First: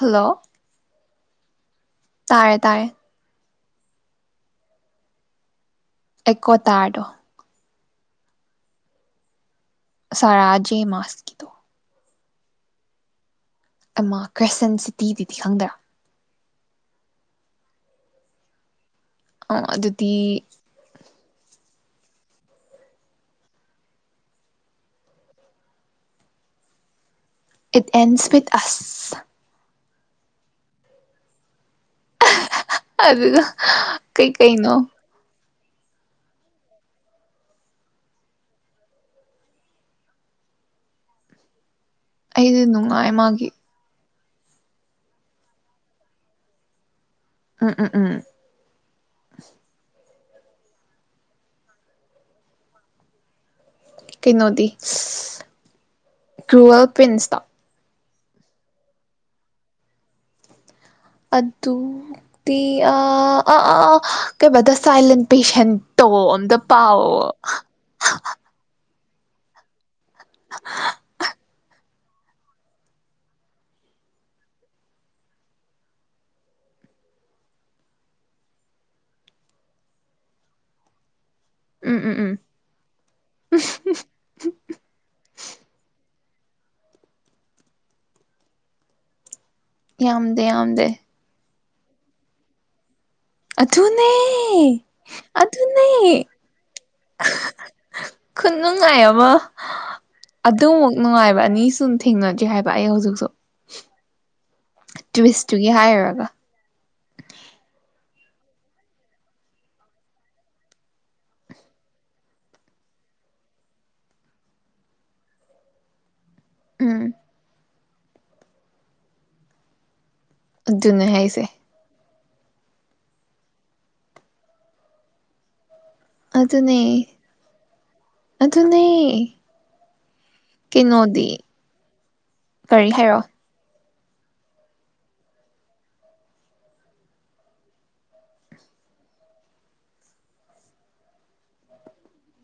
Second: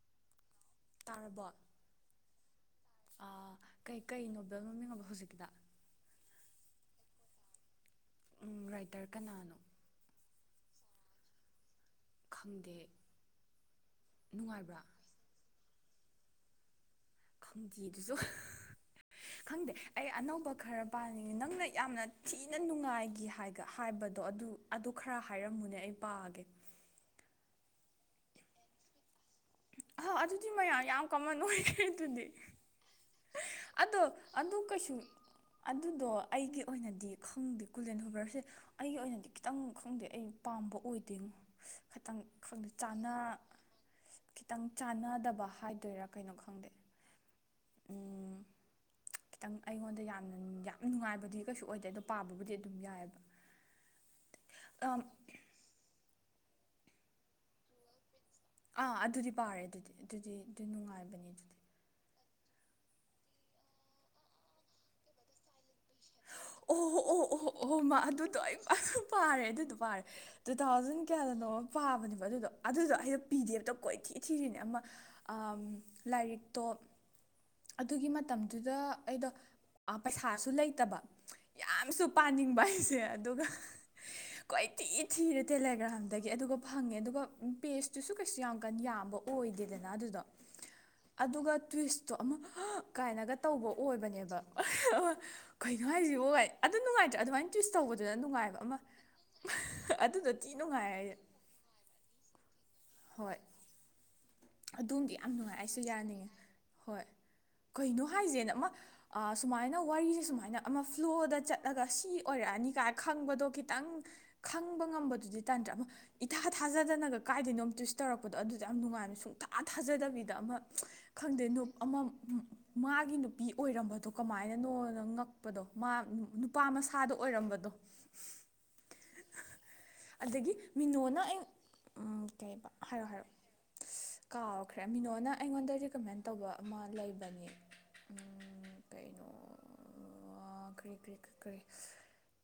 Hello. ꯇꯥꯔꯕꯣ꯫ ꯇꯥꯔꯦ ꯇꯥꯔꯦ꯫ ꯀꯩ ꯅꯣꯕꯦꯜ ꯃꯃꯤꯡꯑꯕ ꯍꯧꯖꯤꯛꯀꯤꯗꯣ꯫ ꯑꯦꯀꯣꯇꯥꯔꯗꯣ꯫ ꯎ ꯔꯥꯏꯇ꯭ꯔ ꯀꯅꯥꯅꯣ꯫ ꯑꯔꯥꯖꯦ ꯃꯥꯁ ꯀꯤꯗꯣ꯫ ꯈꯪꯗꯦ꯫ ꯑꯦꯃꯥꯀ꯭ꯔꯁ ꯅꯨꯡꯉꯥꯏꯕ꯭ꯔꯥ ꯁꯤꯟꯁꯤꯇꯤꯗꯨꯗꯤ ꯈꯪꯗ꯭ꯔꯥ꯫ ꯈꯪꯗꯦꯗꯨꯁꯨ꯫ ꯑꯥ ꯈꯪꯗꯦ ꯑꯩ ꯑꯗꯨꯗꯤ ꯑꯅꯧꯕ ꯈꯔ ꯄ ꯅꯪꯅ ꯌꯥꯝꯅ ꯊꯤꯅ ꯅꯨꯡꯉꯥꯏꯈꯤ ꯍꯥꯏꯕꯗꯣ ꯑꯗꯨ ꯑꯗꯨ ꯈꯔ ꯍꯥꯏꯔꯝꯃꯨꯅꯦ ꯑꯩ ꯄꯥꯒꯦ ꯏꯠ ꯑꯦꯟꯁꯕꯤꯠ ꯑꯁ ꯑ ꯑꯗꯨꯗꯤ ꯃꯌꯥꯝ ꯌꯥꯝ ꯀꯃꯟ ꯑꯣꯏꯔꯦ ꯑꯗꯨꯗꯤ ꯑꯗꯨꯒ ꯑꯗꯣ ꯀꯩ ꯑꯗꯨ ꯀꯩꯅꯣ ꯀꯩꯁꯨ ꯑꯗꯨꯗꯣ ꯑꯩꯒꯤ ꯑꯣꯏꯅꯗꯤ ꯈꯪꯗꯦ ꯀꯨꯂꯦꯟ ꯍꯣꯕꯔꯁꯦ ꯑꯩꯒꯤ ꯑꯣꯏꯅꯗꯤ ꯈꯤꯇꯪ ꯈꯪꯗꯦ ꯑꯩ ꯄꯥꯝꯕ ꯑꯣꯏꯗꯣꯏꯉꯣ ꯈꯤꯇꯪ ꯑꯩꯗꯤ ꯅꯨꯡꯉꯥꯏ ꯆꯥꯅ ꯃꯥꯒꯤ [inaudible] ꯈꯤꯇꯪ ꯆꯥꯟꯅꯗꯕ ꯍꯥꯏꯗꯣꯏꯔꯥ ꯀꯩꯅꯣ ꯈꯪꯗꯦ ꯎꯝ ꯎꯝ ꯎꯝ ꯈꯤꯇꯪ ꯑꯩꯉꯣꯟꯗ ꯌꯥꯝ ꯅꯨꯡꯉꯥꯏꯕꯗꯤ ꯀꯩꯁꯨ ꯑꯣꯏꯗꯦ ꯑꯗꯣ ꯄꯥꯕꯕꯨꯗꯤ ꯑꯗꯨꯝ ꯌꯥꯏꯑꯦꯕ ꯀꯩꯅꯣꯗꯤ ꯀ꯭ꯔꯨꯋꯦꯜ ꯄ꯭ꯤꯟꯁꯇ ꯑꯥ ꯑꯗꯨꯗꯤ ꯄꯥꯔꯦ ꯑꯗꯨꯗꯤ ꯑꯗꯨꯗꯤ ꯅꯨꯡꯉꯥꯏꯕꯅꯤ ꯑꯗꯨꯗꯤ ꯑꯗꯨ ꯇ ꯑ ꯑ ꯑ ꯑ ꯀꯩꯕꯗꯥꯥ ꯁꯇꯥꯏꯂꯤꯟ ꯄꯦꯁꯦꯟ ꯇꯧ ꯑꯣ ꯑꯝꯇꯥ ꯑꯣ ꯄꯥꯎ ꯑꯗꯨ ꯄꯥꯔꯦ ꯑꯗꯨ ꯄꯥꯔꯦ ꯇꯨ ꯊꯥꯎꯖꯟ ꯀꯌꯥꯗꯅꯣ ꯄꯥꯕꯅꯦꯕ ꯑꯗꯨꯗꯣ ꯑꯗꯨꯗꯣ ꯑꯩꯗꯣ ꯄꯤꯗꯦꯕꯇ ꯀꯣꯏꯊꯤ ꯊꯤꯔꯤꯅꯦ ꯑꯃ ꯂꯥꯏꯔꯤꯛꯇꯣ ꯑꯗꯨꯒꯤ ꯃꯇꯝꯗꯨꯗ ꯑꯩꯗꯣ ꯄꯩꯁꯥꯁꯨ ꯂꯩꯇꯕ ꯎꯝ ꯌꯥꯝꯁꯨ ꯎꯝ ꯎꯝ ꯄꯥꯅꯤꯡꯕ ꯑꯩꯁꯦ ꯑꯗꯨꯒ ꯀꯣꯏꯊꯤ ꯊꯤꯔꯦ ꯇꯦꯂꯦꯒ꯭ꯔꯥꯝꯗ ꯗꯒꯤ ꯑꯗꯨꯒ ꯐꯪꯉꯦ ꯑꯗꯨꯒ ꯄꯦꯁꯇꯨꯁꯨ ꯀꯩꯁꯨ ꯌꯥꯝ ꯀꯟ ꯌꯥꯝꯕ ꯑꯣꯏꯗꯦꯗꯅ ꯑꯗꯨꯗꯣ ꯌꯥꯝꯗꯦ ꯌꯥꯝꯗꯦ ꯑꯗꯨꯒ ꯇ꯭ꯋꯁꯇꯣ ꯑꯃ ꯀꯥꯏꯅꯒ ꯇꯧꯕ ꯑꯗꯨꯅꯦ ꯑꯣꯏꯕꯅꯦꯕ ꯑꯗꯨꯅꯦ ꯅꯨꯡꯉꯥꯏꯁꯤꯕꯒꯥꯏ ꯑꯗꯨ ꯅꯨꯡꯉꯥꯏꯇ꯭ꯔꯥ ꯑꯗꯨꯃꯥꯏꯅ ꯇꯨꯋꯤꯁ ꯇꯧꯕꯗꯨꯗ ꯅꯨꯡꯉꯥꯏꯕ ꯑꯃ ꯑꯗꯨꯗꯗꯤ ꯅꯨꯡꯉꯥꯏꯔ ꯑꯗꯨꯃꯨꯛ ꯍꯥꯏꯁꯦ ꯅꯨꯡꯉꯥꯏꯕ ꯑꯅꯤꯁꯨ ꯊꯦꯡꯅꯗ꯭ꯔꯤ [inaudible] ꯑꯗꯣꯝꯗꯤ ꯌꯥꯝ ꯅꯨꯡꯉꯥꯏ ꯇ꯭ꯋꯤꯁꯇꯨꯒꯤ ꯑꯩꯁꯨ ꯍꯥꯏꯔꯨꯔꯒ ꯌꯥꯅꯤꯡꯉꯦ ꯍꯣꯏ ꯀꯩꯅꯣ ꯍꯥꯏꯁꯦꯅ ꯑꯃ ꯁꯨꯃꯥꯏꯅ ꯋꯥꯔꯤꯁꯦ ꯁꯨꯃꯥꯏꯅ ꯑꯃ ꯐ꯭ꯂꯣꯗ ꯆꯠꯂꯒ ꯁꯤ ꯑꯣꯏꯔꯛꯑꯅꯤ ꯀꯥꯏꯅ ꯈꯪꯕꯗꯣ ꯈꯤꯇꯪ ꯈꯪꯕ ꯉꯝꯕꯗꯨꯗꯤ ꯇꯟꯗ꯭ꯔꯥ ꯑꯃ ꯏꯊꯥ ꯎꯝ ꯊꯥꯖꯗꯅꯒ ꯀꯥꯏꯗꯅꯣꯝ ꯇꯧꯔꯛꯄꯗꯣ ꯑꯗꯨꯗ ꯌꯥꯝ ꯉꯥꯏꯅ ꯁꯨꯝ ꯁꯨꯛꯊꯥ ꯊꯖꯔꯗꯕꯤ ꯗ ꯑꯃ ꯑꯗꯨꯅꯦ ꯍꯥꯏꯁꯦ ꯈꯪꯗꯦ ꯑꯃ ꯃꯥꯒꯤ ꯅꯨꯄꯤ ꯑꯣꯏꯔꯝꯕꯗꯣ ꯀꯃꯥꯏꯅꯅꯣꯅ ꯉꯛꯄꯗꯣ ꯃꯥ ꯅꯨꯄꯥ ꯑꯗꯨꯅꯦ ꯃꯁꯥꯗ ꯑꯣꯏꯔꯝꯕꯗꯣ ꯑꯗꯨꯅꯦ ꯑꯗꯒꯤ ꯃꯤꯅꯣꯅ ꯀꯩꯅꯣꯗꯤ ꯑꯩ ꯎꯝ ꯀꯩꯕ ꯍꯥꯏꯔꯛꯑꯣ ꯍꯥꯏꯔꯛꯑꯣ ꯀꯥꯎꯈ꯭ꯔꯦ ꯃꯤꯅꯣꯅ ꯑꯩꯉꯣꯟꯗ ꯔꯤꯀꯃꯦꯟ ꯇꯧꯕ ꯑꯃ ꯂꯩꯕꯅꯤ ꯀꯩꯅꯣ ꯀꯔꯤ ꯀꯔꯤ ꯀꯔꯤ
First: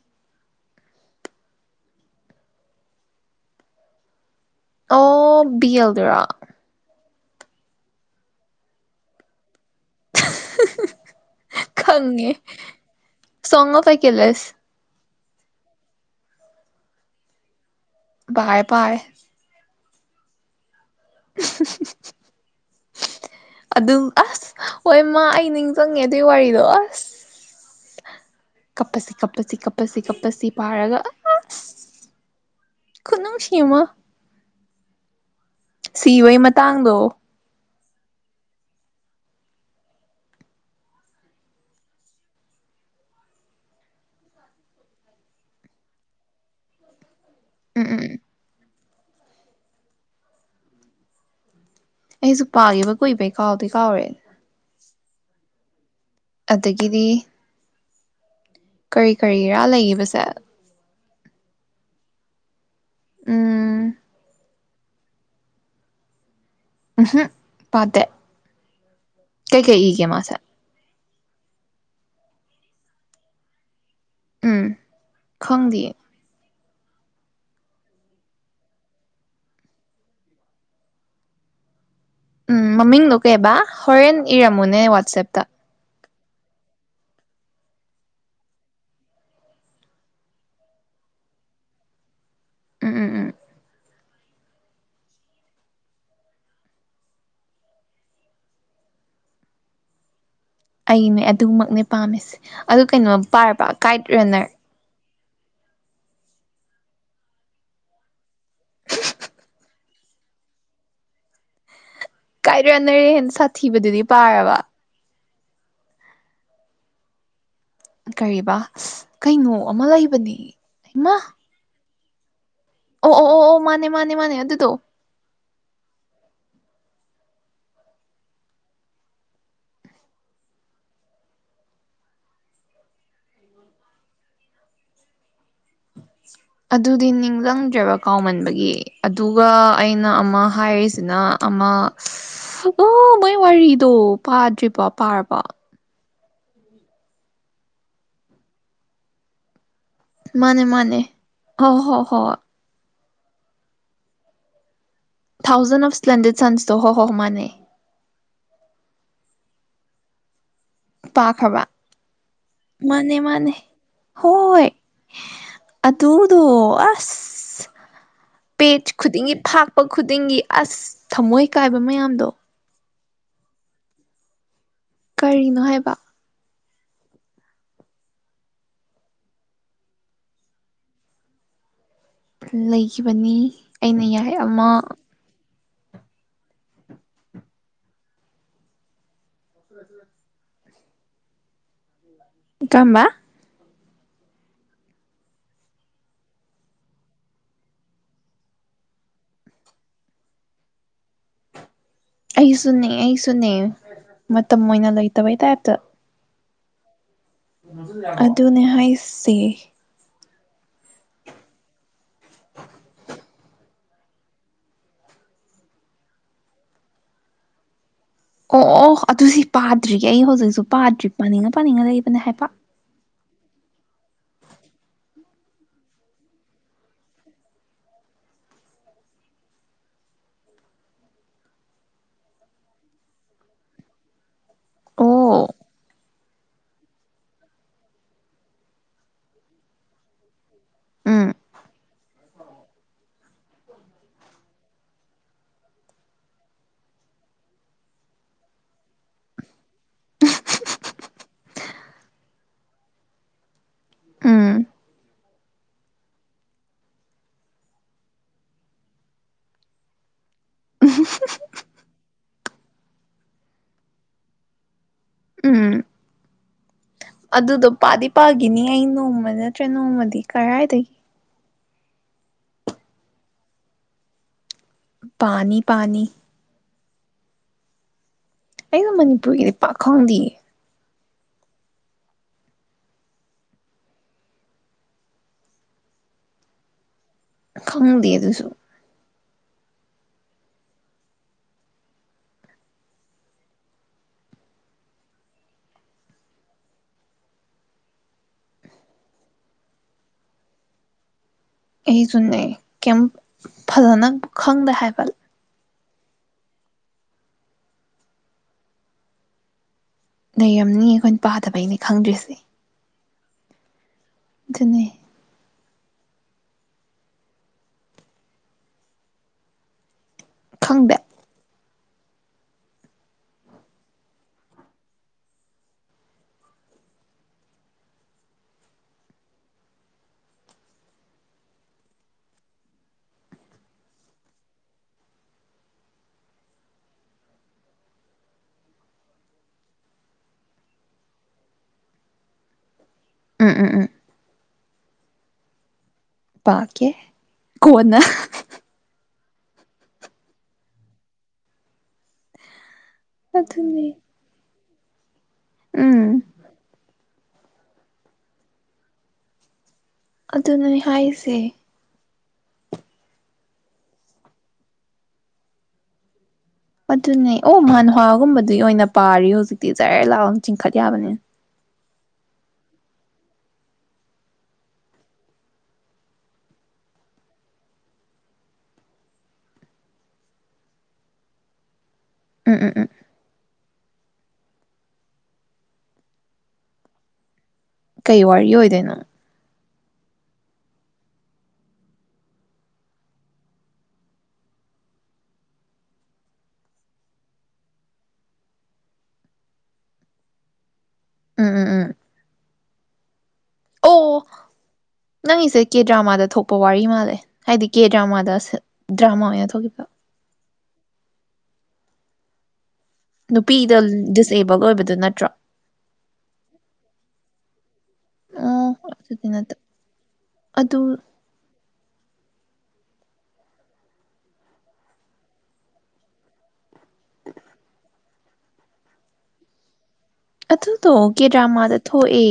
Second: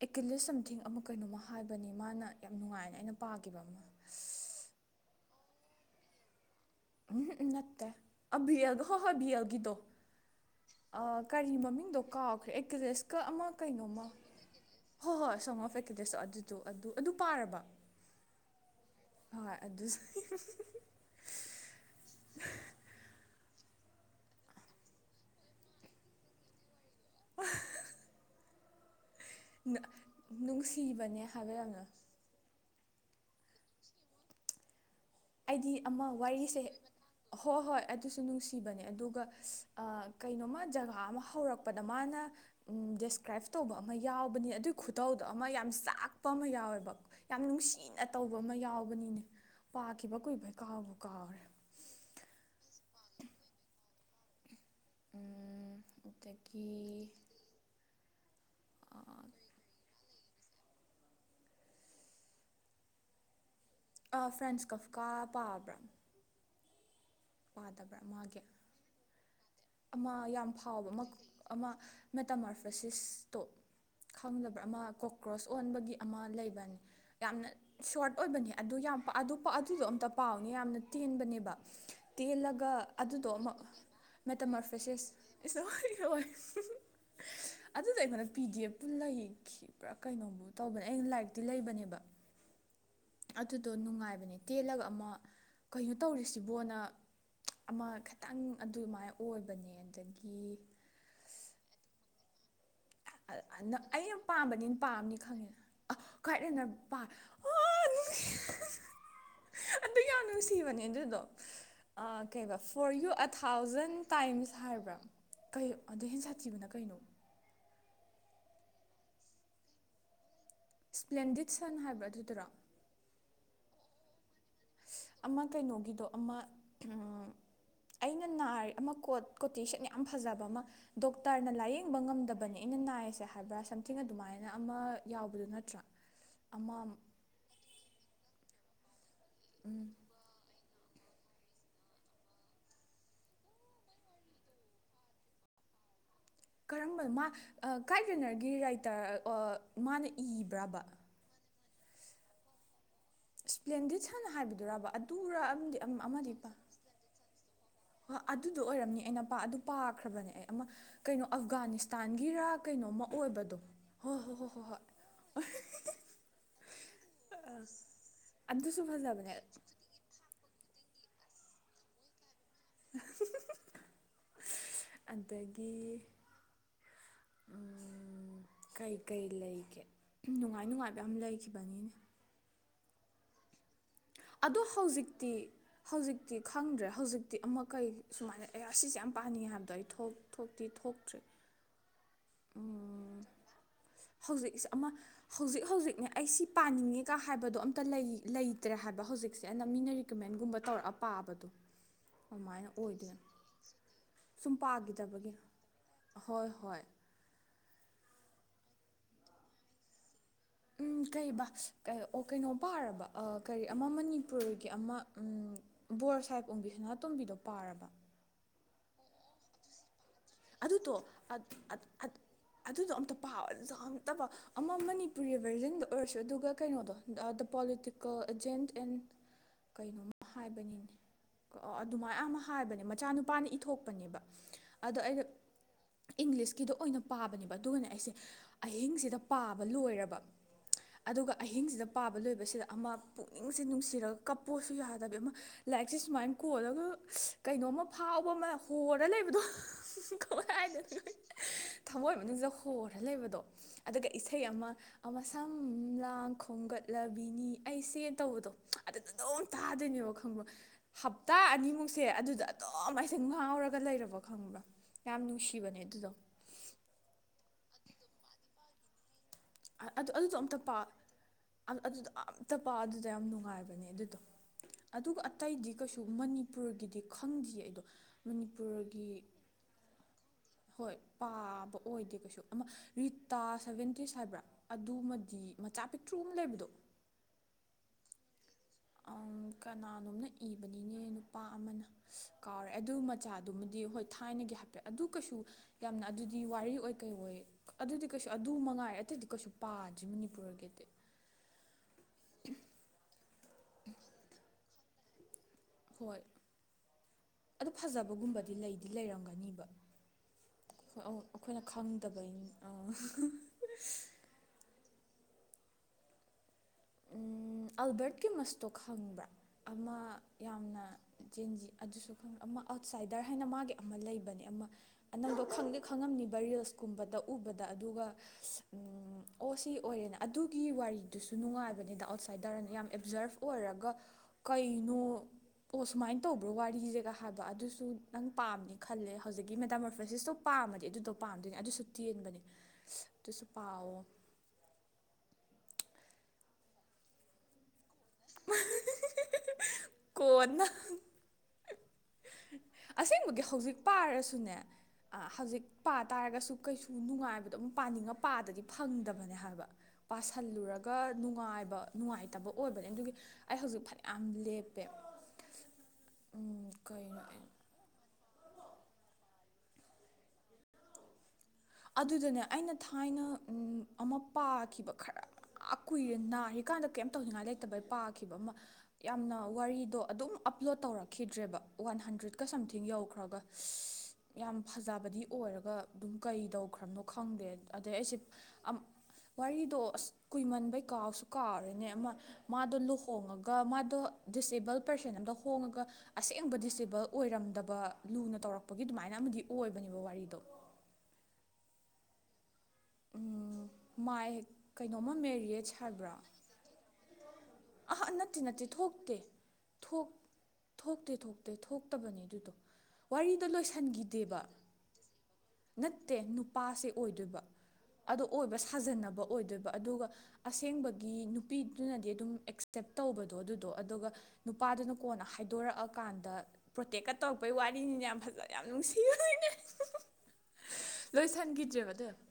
ꯑꯦꯀꯤꯂꯤꯁ ꯁꯝꯊꯤꯡ ꯑꯃ ꯀꯩꯅꯣꯝꯃ ꯍꯥꯏꯕꯅꯤ ꯃꯥꯅ ꯌꯥꯝ ꯅꯨꯡꯉꯥꯏꯅ ꯑꯩꯅ ꯄꯥꯈꯤꯕ ꯑꯃ ꯑꯣ ꯕꯤꯑꯜꯗꯨꯔꯥ ꯎꯝ ꯎꯝ ꯅꯠꯇꯦ [unintelligible] ꯍꯣ ꯍꯣꯏ ꯕꯤꯑꯜꯒꯤꯗꯣ ꯀꯔꯤ ꯃꯃꯤꯡꯗꯣ ꯈꯪꯉꯦ ꯀꯥꯎꯈ꯭ꯔꯦ ꯑꯦꯀꯤꯂꯤꯁꯀ ꯑꯃ ꯁꯣꯡ ꯑꯣꯐ ꯀꯩꯅꯣꯃ ꯑꯦꯀꯤꯂꯦꯁ ꯍꯣꯏ ꯍꯣꯏ ꯁꯣꯡ ꯑꯣꯐ ꯑꯀꯤꯂꯤꯁ ꯑꯗꯨꯗꯣ ꯑꯗꯨ ꯑꯗꯨ ꯄꯥꯔꯕꯣ ꯄꯥꯔꯦ ꯄꯥꯔꯦ ꯑꯗꯨꯁꯨ ꯑꯗꯨ ꯑꯁ ꯍꯣꯏ ꯏꯃꯥ ꯑꯩ ꯅꯤꯡꯁꯤꯡꯉꯦ ꯑꯗꯨꯏ ꯋꯥꯔꯤꯗꯣ ꯑꯁ [unintelligible] ꯀꯞꯄꯁꯤ ꯀꯞꯄꯁꯤ ꯀꯞꯄꯁꯤ ꯀꯞꯄꯁꯤ ꯄꯥꯔꯒ ꯅꯨꯡꯁꯤꯕꯅꯦ ꯑꯁ ꯍꯥꯏꯕ ꯌꯥꯝꯅ ꯈꯨꯅꯨꯡꯁꯤꯃ ꯑꯩꯗꯤ ꯑꯃ ꯋꯥꯔꯤꯁꯦ ꯃꯇꯥꯡꯗꯣ ꯍꯣꯏ ꯍꯣꯏ ꯑꯗꯨꯁꯨ ꯅꯨꯡꯁꯤꯕꯅꯦ ꯑꯗꯨꯒ ꯀꯩꯅꯣꯃ ꯖꯒꯥ ꯑꯃ ꯍꯧꯔꯛꯄꯗ ꯃꯥꯅ ꯗꯦꯁꯀ꯭ꯔꯥꯏꯞ ꯇꯧꯕ ꯑꯃ ꯌꯥꯎꯕꯅꯤ ꯑꯗꯨꯒꯤ ꯈꯨꯗꯧꯗꯣ ꯑꯃ ꯌꯥꯝ ꯆꯥꯛꯄ ꯑꯃ ꯌꯥꯎꯋꯦꯕ ꯌꯥꯝ ꯎꯝ ꯅꯨꯡꯁꯤꯅ ꯎꯝ ꯇꯧꯕ ꯑꯃ ꯌꯥꯎꯕꯅꯤꯅꯦ ꯄꯥꯠ ꯈꯤꯕ ꯀꯨꯏꯕꯩ ꯀꯥꯎꯕꯨ ꯀꯥꯎꯒꯔꯦ ꯑꯩꯁꯨ ꯄꯥꯈꯤꯕ ꯀꯨꯏꯕꯩ ꯀꯥꯎꯗꯤ ꯀꯥꯎꯔꯦ ꯎꯝ ꯑꯗꯒꯤ ꯑꯗꯒꯤꯗꯤ ꯀꯔꯤ ꯀꯔꯤꯔꯥ ꯂꯩꯕꯁꯦ ꯎꯝ ꯑꯥ ꯐ꯭ꯔꯦꯟꯁꯀꯣꯐ ꯀꯥ ꯄꯥꯕ꯭ꯔꯥ ꯎꯝꯍꯨꯝ ꯄꯥꯗꯕ꯭ꯔꯥ ꯄꯥꯗꯦ ꯃꯥꯒꯤ ꯀꯩꯀꯩ ꯏꯒꯦ ꯑꯃ ꯃꯥꯁꯦ ꯌꯥꯝ ꯐꯥꯎꯕ ꯑꯃ ꯑꯃ ꯃꯦꯇꯥꯃꯥꯔꯐꯦꯁꯤꯁꯇꯣ ꯈꯪꯗꯕ꯭ꯔꯥ ꯎꯝ ꯑꯃ ꯀꯣꯀ꯭ꯔꯣꯁ ꯈꯪꯗꯦ ꯑꯣꯟꯕꯒꯤ ꯑꯃ ꯂꯩꯕꯅꯦ ꯌꯥꯝꯅ ꯁꯣꯔꯠ ꯑꯣꯏꯕꯅꯦ ꯑꯗꯨ ꯌꯥꯝ ꯑꯗꯨꯗꯣ ꯑꯝꯇ ꯄꯥꯎꯅꯦ ꯌꯥꯝꯅ ꯇꯦꯟꯕꯅꯦꯕ ꯇꯦꯜꯂꯒ ꯎꯝ ꯃꯃꯤꯡꯗꯣ ꯑꯗꯨꯗꯣ ꯑꯃꯨꯛ ꯀꯩꯕꯥ ꯍꯣꯔꯦꯟ ꯏꯔꯝꯃꯨꯅꯦ ꯃꯦꯇꯥꯃꯔꯐꯦꯁꯤꯁ ꯋꯥꯆꯦꯞꯇ [unintelligible] ꯑꯗꯨꯗ ꯑꯩꯉꯣꯟꯗ ꯄꯤ ꯗꯤ ꯑꯦꯐꯄꯨ ꯂꯩꯈꯤꯕꯔ꯭ ꯀꯩꯅꯣꯝ ꯇꯧꯕꯅꯦ ꯑꯩ ꯂꯥꯏꯔꯤꯛꯇꯤ ꯂꯩꯕꯅꯦꯕ ꯎꯝ ꯎꯝ ꯎꯝ ꯑꯗꯨꯗꯣ ꯅꯨꯡꯉꯥꯏꯕ ꯅꯦ ꯇꯦꯜꯂꯒ ꯑꯃ ꯀꯩꯅꯣ ꯇꯧꯔꯤꯁꯤꯕꯣꯅ ꯑꯃ ꯈꯤꯇꯪ ꯑꯗꯨꯃꯥꯏꯅ ꯑꯣꯏꯕꯅꯦ ꯑꯗꯒꯤ ꯑꯩꯅꯦ ꯑꯗꯨꯃꯛꯅꯦ ꯄꯥꯝꯃꯤꯁꯦ ꯑꯗꯨ ꯀꯩꯅꯣꯝ ꯄꯥꯔꯕ ꯀꯥꯏꯠ ꯑꯩ ꯌꯥꯝ ꯔꯟꯅꯔ ꯄꯥꯝꯕꯅꯤꯅ ꯄꯥꯝꯅꯤ ꯈꯪꯉꯦꯅ ꯑ ꯈꯥꯏꯠꯂꯦꯅ ꯄꯥꯥꯏ ꯍ [unintelligible] ꯑꯗꯨ ꯌꯥꯝꯅꯣꯏ ꯁꯤꯕꯅꯦ ꯑꯗꯨꯗꯣ ꯀꯩꯕ ꯒꯥꯏꯠ ꯐꯣꯔ ꯌꯨ ꯔꯟꯅꯔ ꯑ ꯍꯦꯟꯅ ꯊꯥꯎꯖꯟ ꯁꯥꯊꯤꯕꯗꯨꯗꯤ ꯇꯥꯏꯝꯁ ꯄꯥꯔꯕ ꯍꯥꯏꯕ꯭ꯔꯥ ꯀꯩ ꯑꯗꯨ ꯍꯦꯟ ꯁꯥ ꯊꯤꯕꯅ ꯀꯩꯅꯣ ꯀꯔꯤꯕ ꯀꯩꯅꯣ ꯑꯃ ꯂꯩꯕꯅꯤ ꯁꯄ꯭ꯂꯦꯟꯗꯤꯠ ꯁꯟ ꯍꯥꯏꯕ꯭ꯔꯥ ꯑꯗꯨꯗꯔ ꯑꯣ ꯑꯣ ꯑꯣ ꯑꯣ ꯃꯥꯅꯦ ꯃꯥꯅꯦ ꯃꯥꯅꯦ ꯑꯗꯨ ꯑꯃ ꯀꯩꯅꯣꯒꯤꯗꯣ ꯑꯃ ꯑꯩꯅ ꯅꯥ ꯑꯃ ꯀꯣꯠ ꯀꯣꯇꯦꯁꯟ ꯌꯥꯝ ꯐꯖꯕ ꯑꯃ ꯗꯣꯛꯇꯔꯅ ꯂꯥꯏꯌꯦꯡꯕ ꯉꯝꯗꯕꯅꯤ ꯑꯩꯅ ꯅꯥꯏꯌꯦꯁꯦ ꯍꯥꯏꯕ꯭ꯔꯥ ꯁꯝꯊꯤꯡ ꯑꯗꯨꯃꯥꯏꯅ ꯑꯃ ꯌꯥꯎꯕꯗꯨ ꯅꯠꯇ꯭ꯔꯥ ꯑꯃ ꯑꯗꯨꯗꯤ ꯅꯤꯡꯖꯪꯗ꯭ꯔꯦꯕ ꯀꯥꯎꯃꯟꯕꯒꯤ ꯑꯗꯨꯒ ꯑꯩꯅ ꯑꯃ ꯍꯥꯏꯔꯤꯁ ꯑꯗꯨꯅ ꯑꯃꯣ ꯃꯣꯏ ꯋꯥꯔꯤꯗꯣ ꯄꯥꯗ꯭ꯔꯤꯕ ꯄꯥꯔꯕ ꯀꯔꯝꯕ ꯃꯥ ꯀꯥꯏꯕꯔꯤꯅꯔꯒꯤ ꯔꯥꯏꯇꯔ ꯃꯥꯅ ꯏꯕ꯭ꯔꯕ ꯍꫭ ꯍꯣ ꯍꯣꯏ ꯏꯁꯄ꯭ꯂꯦꯟꯗꯤ ꯁꯥꯟꯅ ꯍꯥꯏꯕꯤꯗꯨꯔꯕ ꯊꯥꯎꯖꯟ ꯑꯣꯐ ꯁꯄ꯭ꯂꯦꯟꯗꯦꯠ ꯁꯟꯁꯇꯣ ꯍꯣ ꯍꯣ ꯍꯣ ꯃꯥꯅꯦ ꯍꯣꯏ ꯑꯗꯨꯗꯣ ꯑꯣꯏꯔꯝꯅꯤ ꯑꯩꯅ ꯑꯗꯨ ꯄꯥꯈ꯭ꯔꯕꯅꯦ ꯑꯦ ꯑꯃ ꯀꯩꯅꯣ ꯄꯥꯈ꯭ꯔꯕ ꯑꯐꯒꯥꯅꯤꯁꯇꯥꯟꯒꯤꯔꯥ ꯀꯩꯅꯣꯃ ꯃꯥꯅꯦ ꯃꯥꯅꯦ ꯑꯣꯏꯕꯗꯣ ꯍꯣꯏ ꯍꯣꯏ ꯍꯣꯏ ꯍꯣꯏ ꯍꯣꯏ ꯑꯗꯨꯗꯣ ꯑꯁ ꯑꯗꯨꯁꯨ ꯄꯦꯖ ꯐꯖꯕꯅꯦ ꯈꯨꯗꯤꯡꯒꯤ ꯐꯥꯛꯄ ꯈꯨꯗꯤꯡꯒꯤ ꯑꯁ ꯊꯝꯃꯣꯏ ꯀꯥꯏꯕ ꯃꯌꯥꯝꯗꯣ ꯀꯔꯤꯅꯣ ꯑꯗꯒꯤ ꯍꯥꯏꯕ ꯀꯩ ꯀꯩ ꯂꯩꯒꯦ ꯅꯨꯡꯉꯥꯏ ꯅꯨꯡꯉꯥꯏꯕ ꯑꯃ ꯂꯩꯈꯤꯕꯅꯤꯅꯦ ꯂꯩꯈꯤꯕꯅꯤ ꯑꯩꯅ ꯌꯥꯏ ꯑꯗꯣ ꯑꯃ ꯍꯧꯖꯤꯛꯇꯤ ꯍꯧꯖꯤꯛꯇꯤ ꯈꯪꯗ꯭ꯔꯦ ꯍꯧꯖꯤꯛꯇꯤ ꯑꯃ ꯀꯩ ꯁꯨꯃꯥꯏꯅ ꯑꯦ ꯑꯥ ꯁꯤꯁꯦ ꯌꯥꯝ ꯄꯥꯅꯤ ꯍꯥꯗꯋꯥꯏ ꯊꯣꯛ ꯊꯨꯞ ꯇꯤ ꯊꯣꯛꯇ꯭ꯔꯦ ꯏ ꯀꯝꯕ [unintelligible] ꯍꯧꯖꯤꯛꯁꯦ ꯑꯃ ꯍꯧꯖꯤꯛ ꯍꯧꯖꯤꯛꯅꯦ ꯑꯩ ꯁꯤ ꯄꯥꯅꯤꯡꯉꯦꯒ ꯍꯥꯏꯕꯗꯣ ꯑꯝꯇ ꯂꯩꯇ꯭ꯔꯦ ꯍꯥꯏꯕ ꯍꯧꯖꯤꯛꯁꯦ ꯑꯩꯅ ꯃꯤꯅ ꯔꯤꯀꯃꯦꯟꯒꯨꯝꯕ ꯇꯧꯔꯛꯑ ꯄꯥꯕꯗꯣ ꯑꯗꯨꯃꯥꯏꯅ ꯑꯩꯁꯨꯅꯦ ꯑꯣꯏꯗꯣꯏꯅꯦ ꯑꯩꯁꯨꯅꯦ ꯁꯨꯝ ꯃꯇꯝ ꯑꯣꯏꯅ ꯄꯥꯈꯤꯗꯕꯒꯤ ꯂꯩꯇꯕꯩ ꯇꯥꯏꯦꯞꯇ ꯍꯣꯏ ꯍꯣꯏ ꯑꯗꯨꯅꯦ ꯍꯥꯏꯁꯦ ꯎꯝ ꯀꯩꯕ ꯑꯣ ꯀꯩꯅꯣ ꯄꯥꯔꯕ ꯀꯔꯤ ꯑꯃ ꯃꯅꯤꯄꯨꯔꯒꯤ ꯑꯃ ꯎꯝ ꯕꯣꯔ ꯁꯥꯍꯦꯕ ꯑꯣꯡꯕꯤꯁꯅꯥꯇꯣꯝꯕꯤꯗꯣ ꯄꯥꯔꯕ ꯑꯣ ꯑꯣ ꯑꯗꯨ ꯁꯤ ꯄꯥꯗ꯭ꯔꯤ ꯑꯩ ꯍꯧꯖꯤꯛꯁꯨ ꯑꯗꯨꯗꯣ ꯄꯥꯗ꯭ꯔꯤ ꯄꯥꯅꯤꯡꯉ ꯄꯥꯅꯤꯡꯉ ꯂꯩꯕꯅꯦ ꯍꯥꯏꯕ ꯄꯥꯕ [unintelligible] ꯑꯃ ꯃꯅꯤꯄꯨꯔꯤ ꯚꯔꯖꯟꯗ ꯑꯣꯏꯔꯁꯨ ꯑꯗꯨꯒ ꯀꯩꯅꯣꯗꯣ ꯗ ꯄꯣꯂꯤꯇꯤꯀꯦꯜ ꯑꯦꯖꯦꯟꯠ ꯑꯦꯟ ꯀꯩꯅꯣꯃ ꯍꯥꯏꯕꯅꯤꯅꯦ ꯑꯗꯨꯃꯥꯏ ꯑꯃ ꯍꯥꯏꯕꯅꯦ ꯃꯆꯥꯅꯨꯄꯥꯅ ꯏꯊꯣꯛꯄꯅꯦꯕ ꯑꯗꯣ ꯑꯩ ꯑꯣ ꯏꯪꯂꯤꯁꯀꯤꯗ ꯑꯣꯏꯅ ꯄꯥꯕꯅꯦꯕ ꯑꯗꯨꯒꯅꯦ ꯑꯩꯁꯦ ꯑꯍꯤꯡꯁꯤꯗ ꯄꯥꯕ ꯂꯣꯏꯔꯕ ꯑꯗꯨꯒ ꯎꯝ ꯑꯍꯤꯡꯁꯤꯗ ꯄꯥꯕ ꯂꯣꯏꯕꯁꯤꯗ ꯑꯃ ꯄꯨꯛꯅꯤꯡꯁꯦ ꯅꯨꯡꯁꯤꯔꯒ ꯀꯞꯄꯣꯁꯨ ꯌꯥꯗꯕꯤ ꯑꯃ ꯂꯥꯏꯔꯤꯛꯁꯦ ꯁꯨꯃꯥꯏꯅ ꯀꯣꯜꯂꯒ ꯀꯩꯅꯣꯝꯃ ꯐꯥꯎꯕ ꯑꯃ ꯍꯣꯔ ꯂꯩꯕꯗꯣ ꯊꯃꯣꯏ ꯃꯅꯨꯡꯗ ꯍꯣꯔ ꯂꯩꯕꯗꯣ ꯑꯗꯨꯒ ꯏꯁꯩ ꯎꯝ ꯑꯃ ꯑꯃ ꯁꯝ ꯂꯥꯡ ꯈꯣꯝꯒꯠꯂꯕꯤꯅꯤ ꯑꯩꯁꯦꯅ ꯇꯧꯕꯗꯣ ꯑꯗꯨꯗ ꯑꯗꯨꯝ ꯇꯥꯗꯣꯏꯅꯦꯕ ꯈꯪꯕ ꯍꯞꯇꯥ ꯑꯅꯤ ꯃꯨꯛ ꯑꯗꯨꯗ ꯑꯗꯨꯝ ꯑꯩꯁꯦ ꯉꯥꯎꯔꯒ ꯂꯩꯔꯕ ꯈꯪꯕ꯭ꯔꯥ ꯌꯥꯝ ꯅꯨꯡꯁꯤꯕꯅꯦ ꯎꯝ ꯑꯗꯨꯗꯣ ꯄꯥꯗꯤꯄꯥꯒꯤꯅꯤ ꯑꯩ ꯅꯣꯡ ꯃꯅꯠꯇ꯭ꯔ ꯑꯗꯨ ꯅꯣꯡꯃꯗꯤ ꯑꯗꯨꯗꯣ ꯑꯝꯇ ꯄꯥ ꯀꯔꯥꯏꯗꯒꯤ ꯑꯗꯨꯗꯣ ꯑꯝꯇ ꯄ ꯑꯗꯨꯗ ꯌꯥꯝ ꯅꯨꯡꯉꯥꯏꯕꯅꯦ ꯑꯗꯨꯗꯣ ꯑꯗꯨꯒ ꯄꯥꯅꯤ ꯑꯇꯩꯗꯤ ꯀꯩꯁꯨ ꯄꯥꯅꯤ ꯃꯅꯤꯄꯨꯔꯒꯤ ꯈꯪꯗ꯭ꯌꯦ ꯑꯗꯣ ꯑꯩꯅ ꯃꯅꯤꯄꯨꯔꯒꯤꯗꯤ ꯄꯥꯛꯈꯪꯗꯦꯌꯦ ꯍꯣꯏ ꯄꯥꯕ ꯑꯣꯏꯗꯦ ꯀꯩꯁꯨ ꯑꯃ ꯔꯤꯇꯥ ꯁꯚꯦꯟꯇꯤꯁ ꯍꯥꯏꯕ꯭ꯔꯥ ꯑꯗꯨꯃꯗꯤ ꯃꯆꯥ ꯄꯤꯛꯇ꯭ꯔꯨ ꯑꯃ ꯂꯩꯕꯗꯣ ꯈꯪꯗꯦ ꯑꯗꯨꯨꯁꯨ ꯀꯅꯥꯅꯣꯝꯅ ꯏꯕꯅꯤꯅꯦ ꯅꯨꯄꯥ ꯑꯃꯅ ꯀꯥꯎꯔꯦ ꯑꯗꯨ ꯃꯆꯥꯗꯨꯃꯗꯤ ꯍꯣꯏ ꯊꯥꯏꯅꯒꯤ ꯍꯥꯏꯐꯦꯠ ꯑꯗꯨ ꯀꯩꯁꯨ ꯌꯥꯝꯅ ꯑꯗꯨꯗꯤ ꯋꯥꯔꯤ ꯑꯣꯏ ꯀꯩ ꯑꯣꯏ ꯑꯗꯨꯗꯤ ꯀꯩꯁꯨ ꯑꯗꯨ ꯃꯉꯥꯏꯔꯦ ꯑꯗꯨꯗꯤ ꯀꯩꯁꯨ ꯄꯥꯗ꯭ꯔꯤ ꯃꯅꯤꯄꯨꯔꯒꯤꯗꯤ ꯑꯩꯁꯨꯅꯦ ꯀꯩꯝ ꯐꯖꯅ ꯈꯪꯗꯦ ꯍꯥꯏꯕ ꯍꯣꯏ ꯑꯗꯨ ꯐꯖꯕꯒꯨꯝꯕꯗꯤ ꯂꯩꯗꯤ ꯂꯩꯔꯝꯒꯅꯤꯕ ꯂꯩꯔꯝꯅꯤ ꯑꯩꯈꯣꯏꯅ ꯄꯥꯗꯕꯩꯅꯦ ꯈꯪꯗ꯭ꯔꯤꯁꯦ [unintelligible] ꯑꯗꯨꯅꯤ ꯑꯜꯕꯔꯠꯀꯤ ꯃꯁꯇꯣ ꯈꯪꯕ꯭ꯔꯥ ꯑꯃ ꯌꯥꯝꯅ ꯈꯪꯗꯦ [unintelligible] ꯑꯗꯨꯁꯨ ꯈꯪ ꯑꯃ ꯑꯥꯎꯠꯁꯥꯏꯗꯔ ꯍꯥꯏꯅ ꯃꯥꯒꯤ ꯑꯃ ꯂꯩꯕꯅꯦ ꯑꯃ ꯅꯪꯗꯣ ꯈꯪꯗꯤ ꯈꯪꯉꯝꯅꯤꯕ ꯔꯤꯜꯁꯀꯨꯝꯕꯗ ꯎꯕꯗ ꯑꯗꯨꯒ ꯑꯣ ꯁꯤ ꯑꯣꯏꯔꯦꯅ ꯑꯗꯨꯒꯤ ꯋꯥꯔꯤꯗꯨꯁꯨ ꯅꯨꯡꯉꯥꯏꯕ ꯑꯥꯎꯠꯁꯥꯏꯗꯔꯅ ꯌꯥꯝ ꯑꯦꯕꯖꯔꯞ ꯑꯣꯏꯔꯒ ꯀꯩꯅꯣ ꯑꯣ ꯁꯨꯃꯥꯏꯅ ꯇꯧꯕ꯭ꯔꯣ ꯋꯥꯔꯤꯁꯦꯒ ꯍꯥꯏꯕ ꯑꯗꯨꯁꯨ ꯅꯪ ꯄꯥꯝꯅꯤ ꯈꯜꯂꯦ ꯍꯧꯖꯤꯛꯀꯤ ꯃꯦꯗꯥꯃꯔꯐꯦꯁꯤꯁꯇꯣ ꯄꯥꯝꯃꯗꯤ ꯑꯗꯨꯗꯣ ꯄꯥꯝꯗꯣꯏꯅꯦ ꯑꯗꯨꯁꯨ ꯇꯦꯟꯕꯅꯦ ꯇꯁꯨ ꯎꯝ ꯎꯝ ꯎꯝ ꯄꯥꯎꯑꯣ ꯄꯥꯒꯦ ꯀꯣꯟꯅꯥ [unintelligible] ꯀꯣꯟꯅ [unintelligible] ꯑꯁꯦꯡꯕꯒꯤ ꯍꯧꯖꯤꯛ ꯑꯗꯨꯅꯦ ꯄꯥꯔꯁꯨꯅꯦ ꯍꯧꯖꯤꯛ ꯄꯥ ꯎꯝ ꯇꯥꯔꯒꯁꯨ ꯀꯩꯁꯨ ꯅꯨꯡꯉꯥꯏꯕ ꯑꯗꯨꯝ ꯄꯥꯅꯤꯡꯅ ꯄꯥꯗꯗꯤ ꯐꯪꯗꯕꯅꯦ ꯍꯥꯏꯕ ꯑꯗꯨꯅꯦ ꯄꯥꯁꯜꯂꯨꯔꯒ ꯍꯥꯏꯁꯦ ꯅꯨꯡꯉꯥꯏꯕ ꯅꯨꯡꯉꯥꯏ [unintelligible] ꯑꯩ ꯍꯧꯖꯤꯛ ꯐꯅ ꯌꯥꯝ ꯂꯦꯞꯄꯦ꯫ ꯀꯩꯅꯣ ꯑꯗꯨꯅꯦ ꯑꯣ ꯃꯥꯥꯟꯍꯥꯒꯨꯝꯕ ꯑꯗꯒꯤ ꯑꯣꯏꯅ ꯄꯥꯔꯤ ꯍꯧꯖꯤꯛꯇꯤ ꯖꯔ ꯂꯥꯎ ꯆꯤꯡꯈꯠ ꯌꯥꯕꯅꯦ꯫ ꯑꯗꯨꯗꯅꯦ ꯑꯩꯅ ꯊꯥꯏꯅ ꯎꯝ ꯑꯃ ꯄꯥꯈꯤꯕ ꯈꯔ ꯀꯨꯏꯔꯦ ꯅꯥꯔꯤꯀꯥꯟꯗ ꯀꯩꯝ ꯇꯧꯅꯤꯡꯉꯥꯏ ꯂꯩꯇꯕꯩ ꯄꯥꯈꯤꯕ ꯑꯃ ꯌꯥꯝꯅ ꯋꯥꯔꯤꯗꯣ ꯑꯗꯨꯝ ꯑꯞꯂꯣꯗ ꯇꯧꯔꯛꯈꯤꯗ꯭ꯔꯦꯕ꯫ ꯋꯥꯟ ꯍꯟꯗ꯭ꯔꯦꯗꯀ ꯎꯝ ꯎꯝ ꯁꯝꯊꯤꯡ ꯎꯝ ꯌꯧꯈ꯭ꯔꯒ ꯌꯥꯝ ꯐꯖꯕꯗꯤ ꯑꯣꯏꯔꯒ ꯑꯗꯨꯝ ꯀꯩ ꯇꯧꯈ꯭ꯔꯝꯅꯣ ꯈꯪꯗꯦ ꯫ ꯑꯗꯩ ꯑꯩꯁꯦ ꯀꯩ ꯋꯥꯔꯤ ꯑꯝ ꯑꯣꯏꯗꯣꯏꯅꯣ ꯋꯥꯔꯤꯗꯣ ꯑꯁ ꯀꯨꯏꯃꯟꯕꯩ ꯀꯥꯎꯁꯨ ꯀꯥꯎꯔꯦꯅꯦ ꯑꯃ ꯃꯥꯗꯣ ꯂꯨꯍꯣꯡꯉꯒ ꯃꯥꯗꯣ ꯗꯤꯁꯑꯦꯕꯜ ꯄꯔꯁꯟ ꯑꯝꯗ ꯍꯣꯡꯉꯒ ꯑꯁꯦꯡꯕ ꯗꯤꯁꯑꯦꯕꯜ ꯑꯣꯏꯔꯝꯗꯕ ꯂꯨꯅ ꯇꯧꯔꯛꯄꯒꯤ ꯑꯗꯨꯃꯥꯏꯅ ꯑꯃꯗꯤ ꯑꯣꯏꯕꯅꯦꯕ ꯋꯥꯔꯤꯗꯣ꯫ ꯎꯝ ꯎꯝ ꯫ ꯎꯝ ꯃꯥꯏ ꯀꯩꯅꯣꯝꯃ ꯅꯪꯒꯤꯁꯦ ꯃꯦꯔꯤꯌꯦꯠꯁ ꯍꯥꯏꯕ꯭ꯔꯥ ꯀꯦꯗ꯭ꯔꯃꯥꯗ ꯊꯣꯛꯄ ꯋꯥꯔꯤ ꯃꯥꯜꯂꯦ ꯫ ꯍꯥꯏꯗꯤ ꯀꯦ ꯑꯍ ꯗ꯭ꯔꯃꯥꯗ ꯅꯠꯇꯦ ꯁ ꯅꯠꯇꯦ ꯊꯣꯛꯇꯦ ꯗ꯭ꯔꯃꯥ ꯑꯣꯏꯅ ꯊꯣꯛꯈꯤꯕ꯫ ꯊꯣꯛ ꯊꯣꯛꯇꯦ - ꯊꯣꯛꯇꯦ ꯊꯣꯛꯇꯕꯅꯦ ꯑꯗꯨꯗꯣ꯫ ꯋꯥꯔꯤꯗꯣ ꯅꯨꯄꯤꯗ ꯂꯣꯏꯁꯟꯈꯤꯗꯦꯕ ꯗꯤꯁꯑꯦꯕꯜ ꯑꯣꯏꯕꯗꯨ ꯅꯠꯇ꯭ꯔꯣ ꯅꯠꯇꯦ ꯅꯨꯄꯥꯁꯦ ꯑꯣꯏꯗꯣꯏꯕ꯫ ꯑꯗꯣ ꯑꯣꯏꯕ ꯑꯣ ꯁꯥꯖꯟꯅꯕ ꯑꯗꯨꯗꯤ ꯅꯠꯇꯕ ꯑꯣꯏꯗꯣꯏꯕ ꯑꯗꯨꯒ ꯑꯗꯨ ꯑꯁꯦꯡꯕꯒꯤ ꯅꯨꯄꯤ ꯑꯗꯨꯅꯗꯤ ꯑꯗꯨꯝ ꯑꯦꯛꯁꯄꯦꯛ ꯇꯧꯕꯗꯣ ꯑꯗꯨꯗꯣ ꯑꯗꯨꯒ ꯅꯨꯄꯥꯗꯨꯅ ꯀꯣꯟꯅ ꯍꯥꯏꯗꯣꯔꯛꯑꯀꯥꯟꯗ ꯄ꯭ꯔꯣꯇꯦꯛꯀ ꯇꯧꯔꯛꯄꯩ ꯋꯥꯔꯤꯅꯤꯅ ꯌꯥꯝ ꯐꯖ ꯌꯥꯝ ꯅꯨꯡꯁꯤꯅꯦ꯫ ꯑꯗꯨꯗꯣ ꯀꯦꯗ꯭ꯔꯥꯃꯥꯗ ꯊꯣꯛ ꯑꯦ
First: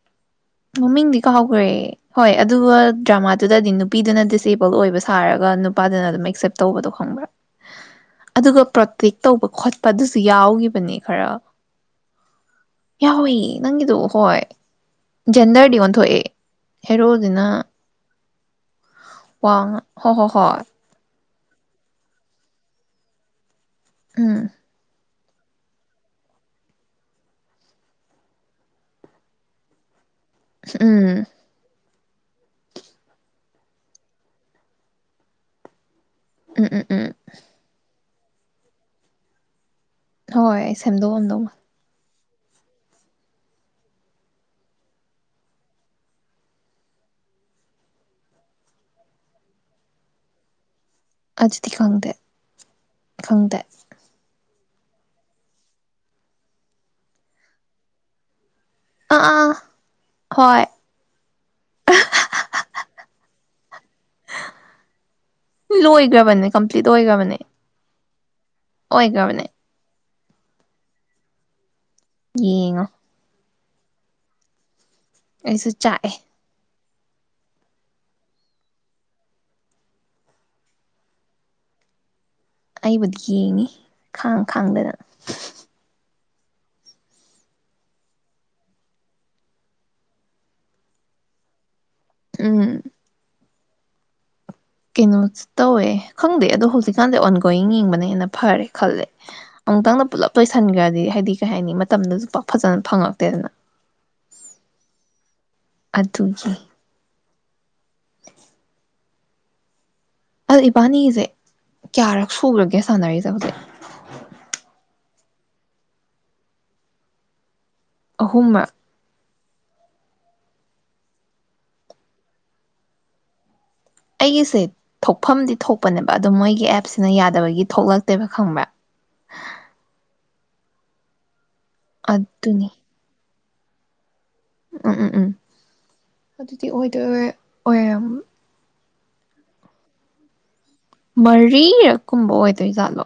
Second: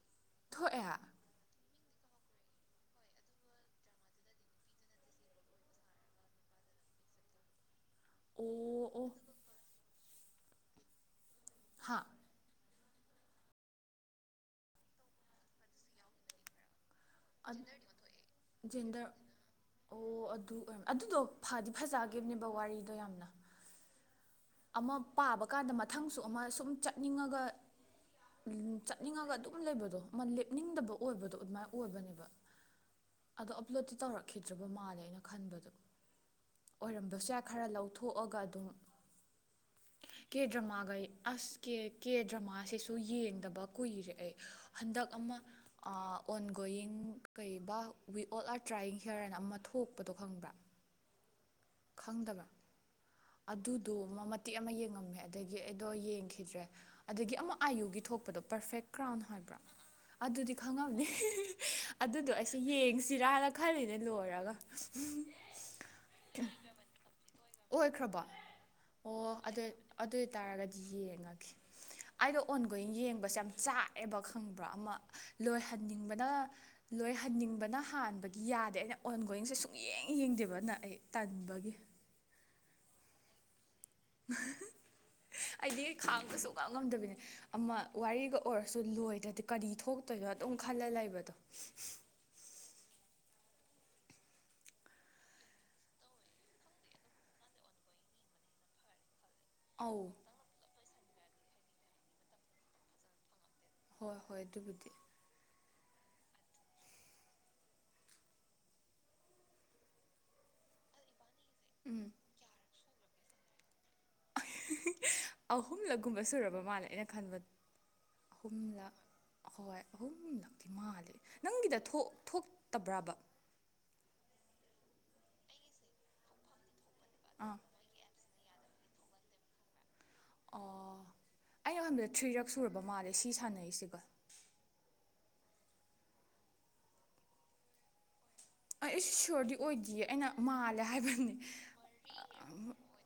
꯫ ꯊꯣꯛꯑꯦ ꯃꯃꯤꯡꯗꯤ ꯑꯣ ꯀꯥꯎꯒꯔꯦ ꯫ ꯍꯣꯏ ꯑꯗꯨꯒ ꯗ꯭ꯔꯃꯥꯗꯨꯗꯗꯤ ꯅꯨꯄꯤꯗꯨꯅ ꯗꯤꯁꯑꯦꯕꯜ ꯑꯣꯏꯕ ꯁꯥꯔꯒ ꯅꯨꯄꯥꯗꯨꯅ ꯑꯗꯨꯝ ꯑꯦꯛꯁꯦꯞ ꯇꯧꯕꯗꯣ ꯈꯪꯕ꯭ꯔꯥ? ꯑꯗꯨꯒ ꯑꯣ ꯄ꯭ꯔꯣꯇꯦꯛ ꯇꯧꯕ ꯈꯣꯠꯄ ꯑꯗꯨꯁꯨ ꯌꯥꯎꯒꯤꯕꯅꯦ ꯈꯔ꯫ ꯍꯥ? ꯌꯥꯎꯏ ꯅꯪꯒꯤꯗꯣ ꯍꯣꯏ꯫ ꯖꯟꯗꯔ ꯗꯤ ꯑꯣꯟꯊꯣꯛ ꯑ ꯫ ꯖꯦꯟꯗꯔ ꯋꯥꯡꯉ ꯑꯣ ꯍꯣ ꯍꯣ ꯑꯗꯨ ꯍꯣꯏ ꯑꯗꯨꯗꯣ! ꯐꯗꯤ ꯐꯖꯒꯤꯝꯅꯦꯕ ꯋꯥꯔꯤꯗꯣ ꯌꯥꯝꯅ꯫ ꯎꯝ ꯑꯃ ꯄꯥꯕ ꯀꯥꯟꯗ ꯃꯊꯪꯁꯨ ꯑꯃ ꯁꯨꯝ ꯆꯠꯅꯤꯡꯉꯒ ꯆꯠꯅꯤꯡꯉꯒ ꯑꯗꯨꯝ ꯂꯩꯕꯗꯣ ꯫ ꯂꯦꯞꯅꯤꯡꯗꯕ ꯎꯝ ꯑꯣꯏꯕꯗꯣ ꯑꯗꯨꯃꯥꯏ꯫ ꯑꯣꯏꯕꯅꯦꯕ ꯑꯗꯣ ꯑꯞꯂꯣꯗꯇꯤ ꯇꯧꯔꯛꯈꯤꯗ꯭ꯔꯕ ꯃꯥꯜꯂꯦ ꯑꯩꯅ ꯈꯟꯕꯗꯣ꯫ ꯎꯝ ꯎꯝ ꯎꯝ ꯑꯣꯏꯔꯝꯕꯁꯨ ꯌꯥ ꯈꯔ ꯂꯧ ꯊꯣꯛꯑꯒ ꯑꯗꯨꯝ ꯀꯦ ꯍꯣꯏ ꯗ꯭ꯔꯃꯥꯒꯌꯦ ꯁꯦꯝꯗꯣꯛꯑꯝꯗꯧ ꯑꯁ ꯀꯦ ꯀꯦ ꯗ꯭ꯔꯃꯥꯁꯤꯁꯨ ꯌꯦꯡꯗꯕ ꯀꯨꯏꯔꯦ ꯑꯩ ꯍꯟꯗꯛ ꯑꯃ ꯑꯣꯟ ꯒꯣꯋꯤꯡ ꯀꯩꯕ ꯋꯤ ꯑꯣꯜ ꯑꯥꯔ ꯇ꯭ꯔꯥꯏꯌꯤꯡ ꯍꯤꯌꯔ ꯍꯥꯏꯅ ꯑꯃ ꯊꯣꯛꯄꯗꯣ ꯈꯪꯕ꯭ꯔꯥ ꯑꯗꯨꯗꯤ ꯈꯪꯗꯦ ꯈꯪꯗꯕ꯭ꯔꯥ ꯈꯪꯗꯦ ꯇꯤ ꯑꯃ ꯌꯦꯡꯉꯝꯃꯦ ꯑꯗꯒꯤ ꯑꯩꯗꯣ ꯌꯦꯡꯈꯤꯗ꯭ꯔꯦ ꯑꯗꯒꯤ ꯑꯃꯨꯛ ꯑꯥꯏꯌꯨꯒꯤ ꯊꯣꯛꯄꯗꯣ ꯄꯔꯐꯦꯛ ꯀ꯭ꯔꯥꯎꯟ ꯑꯥ ꯑꯥ ꯍꯥꯏꯕ꯭ꯔꯥ ꯑꯗꯨꯗꯤ ꯍꯣꯏ ꯈꯪꯉꯝꯅꯤ ꯑꯗꯨꯗꯣ ꯑꯩꯁꯨ ꯌꯦꯡꯁꯤꯔꯅ ꯈꯜꯂꯤꯅꯦ ꯂꯣꯏꯔꯒ ꯂꯣꯏꯈ꯭ꯔꯕꯅꯦ ꯀꯝꯄ꯭ꯂꯤꯠ ꯑꯣꯏꯒꯔꯕꯅꯦ ꯆꯠꯈ꯭ꯔꯕꯣ ꯑꯣꯏꯒ꯭ꯔꯕꯅꯦ ꯑꯗꯨ ꯑꯣꯏꯇꯥꯔꯒꯗꯤ ꯌꯦꯡꯉꯒꯦ ꯑꯩꯗꯣ ꯌꯦꯡꯉꯣ ꯑꯣꯟꯒꯣꯋꯤꯡ ꯌꯦꯡꯕꯁꯦ ꯌꯥꯝ ꯆꯥꯛꯑꯦꯕ ꯈꯪꯕ꯭ꯔꯥ ꯑꯃ ꯑꯩꯁꯨ ꯆꯥꯛꯑꯦ ꯂꯣꯏꯍꯟꯅꯤꯡꯕꯅ ꯂꯣꯏ ꯍꯟꯅꯤꯡꯕꯅ ꯍꯥꯟꯕꯒꯤ ꯌꯥꯗꯦ ꯑꯩꯅ ꯑꯣꯟ ꯒꯣꯋꯤꯡꯁꯦ ꯁꯨꯡ ꯌꯦꯡ ꯌꯦꯡꯗꯦꯕꯅ ꯑꯩ ꯇꯟꯕꯒꯤ ꯑꯩꯕꯨꯗꯤ ꯌꯦꯉꯤ ꯈꯥꯡ ꯈꯥꯡꯗꯅ ꯁꯨꯉꯝꯉꯝꯗꯕꯤꯅꯤ ꯑꯃ ꯋꯥꯔꯤꯒ ꯑꯣꯏꯔꯁꯨ ꯂꯣꯏꯗ꯭ꯔꯗꯤ ꯀꯔꯤ ꯊꯣꯛꯇꯣꯏꯅꯣ ꯑꯗꯨꯝ ꯈꯜꯂ ꯂꯩꯕꯗꯣ ꯎꯝ ꯀꯩꯅꯣ ꯇꯧꯋꯦ ꯈꯪꯗꯦ ꯑꯗꯣ ꯍꯧꯖꯤꯛꯀꯥꯟꯗꯤ ꯑꯣꯟꯒꯣꯋꯤꯡ ꯌꯦꯡꯕꯅ ꯍꯦꯅ ꯐꯔꯦ ꯈꯜꯂꯦ ꯑꯧ ꯑꯃꯨꯛꯇꯪꯅ ꯄꯨꯂꯞ ꯂꯣꯏꯁꯟꯈ꯭ꯔꯗꯤ ꯍꯥꯏꯗꯤ ꯀꯩ ꯍꯥꯏꯅꯤ ꯃꯇꯝꯗꯁꯨ ꯄꯥꯛ ꯐꯖꯅ ꯐꯪꯉꯛꯇꯦꯗꯅ ꯍꯣꯏ ꯍꯣꯏ ꯑꯗꯨꯕꯨꯗ ꯑꯗꯨꯒꯤ [unintelligible] ꯑ ꯏꯕꯥꯅꯤꯒꯤꯁꯦ ꯎꯝ ꯀꯌꯥꯔꯛ ꯁꯨꯔꯒꯦ [unintelligible] ꯁꯥꯟꯅꯔꯤꯖꯦ ꯍꯧꯖꯤꯛ ꯑꯍꯨꯝꯂꯛꯒꯨꯝꯕ ꯁꯨꯔꯕ ꯃꯥꯜꯂꯦ ꯑꯩꯅ ꯈꯟꯕ ꯑꯍꯨꯝꯔꯛ ꯑꯍꯨꯝꯂꯛ ꯍꯣꯏ ꯑꯍꯨꯝꯂꯛꯇꯤ ꯃꯥꯜꯂꯦ ꯅꯪꯒꯤꯗ ꯊꯣꯛ ꯊꯣꯛꯇꯕ꯭ꯔꯕ ꯑꯩꯒꯤꯁꯦ ꯊꯣꯛꯐꯝꯗꯤ ꯊꯣꯛꯄꯅꯦꯕ ꯑꯗꯣ ꯃꯣꯏꯒꯤ ꯑꯦꯞ ꯁꯤꯅ ꯑꯥ ꯌꯥꯗꯕꯒꯤ ꯊꯣꯛꯂꯛꯇꯦꯕ ꯈꯪꯕ꯭꯭ꯔꯥ ꯍ ꯑꯣ ꯑꯩꯩꯅ ꯈꯟꯕꯗ ꯊ꯭ꯔꯤꯔꯛ ꯑꯗꯨꯅꯤ ꯁꯨꯔꯕ ꯃꯥꯂꯦ ꯁꯤ ꯁꯥꯟꯅ ꯑꯩꯁꯤꯒ ꯎꯝ ꯎꯝ ꯎꯝ ꯑꯗꯨꯗꯤ ꯑꯣꯏꯗꯣꯏ ꯑꯣꯏꯔꯕꯣ ꯑꯩ ꯑꯩꯁꯨ ꯁꯤꯌꯣꯔꯗꯤ ꯑꯣꯏꯗꯤꯌꯦ ꯑꯩꯅ ꯃꯥꯜ ꯃꯔꯤꯔꯛ ꯀꯨꯝꯕ ꯑꯣꯏꯗꯣꯏꯖꯥꯠꯂꯣ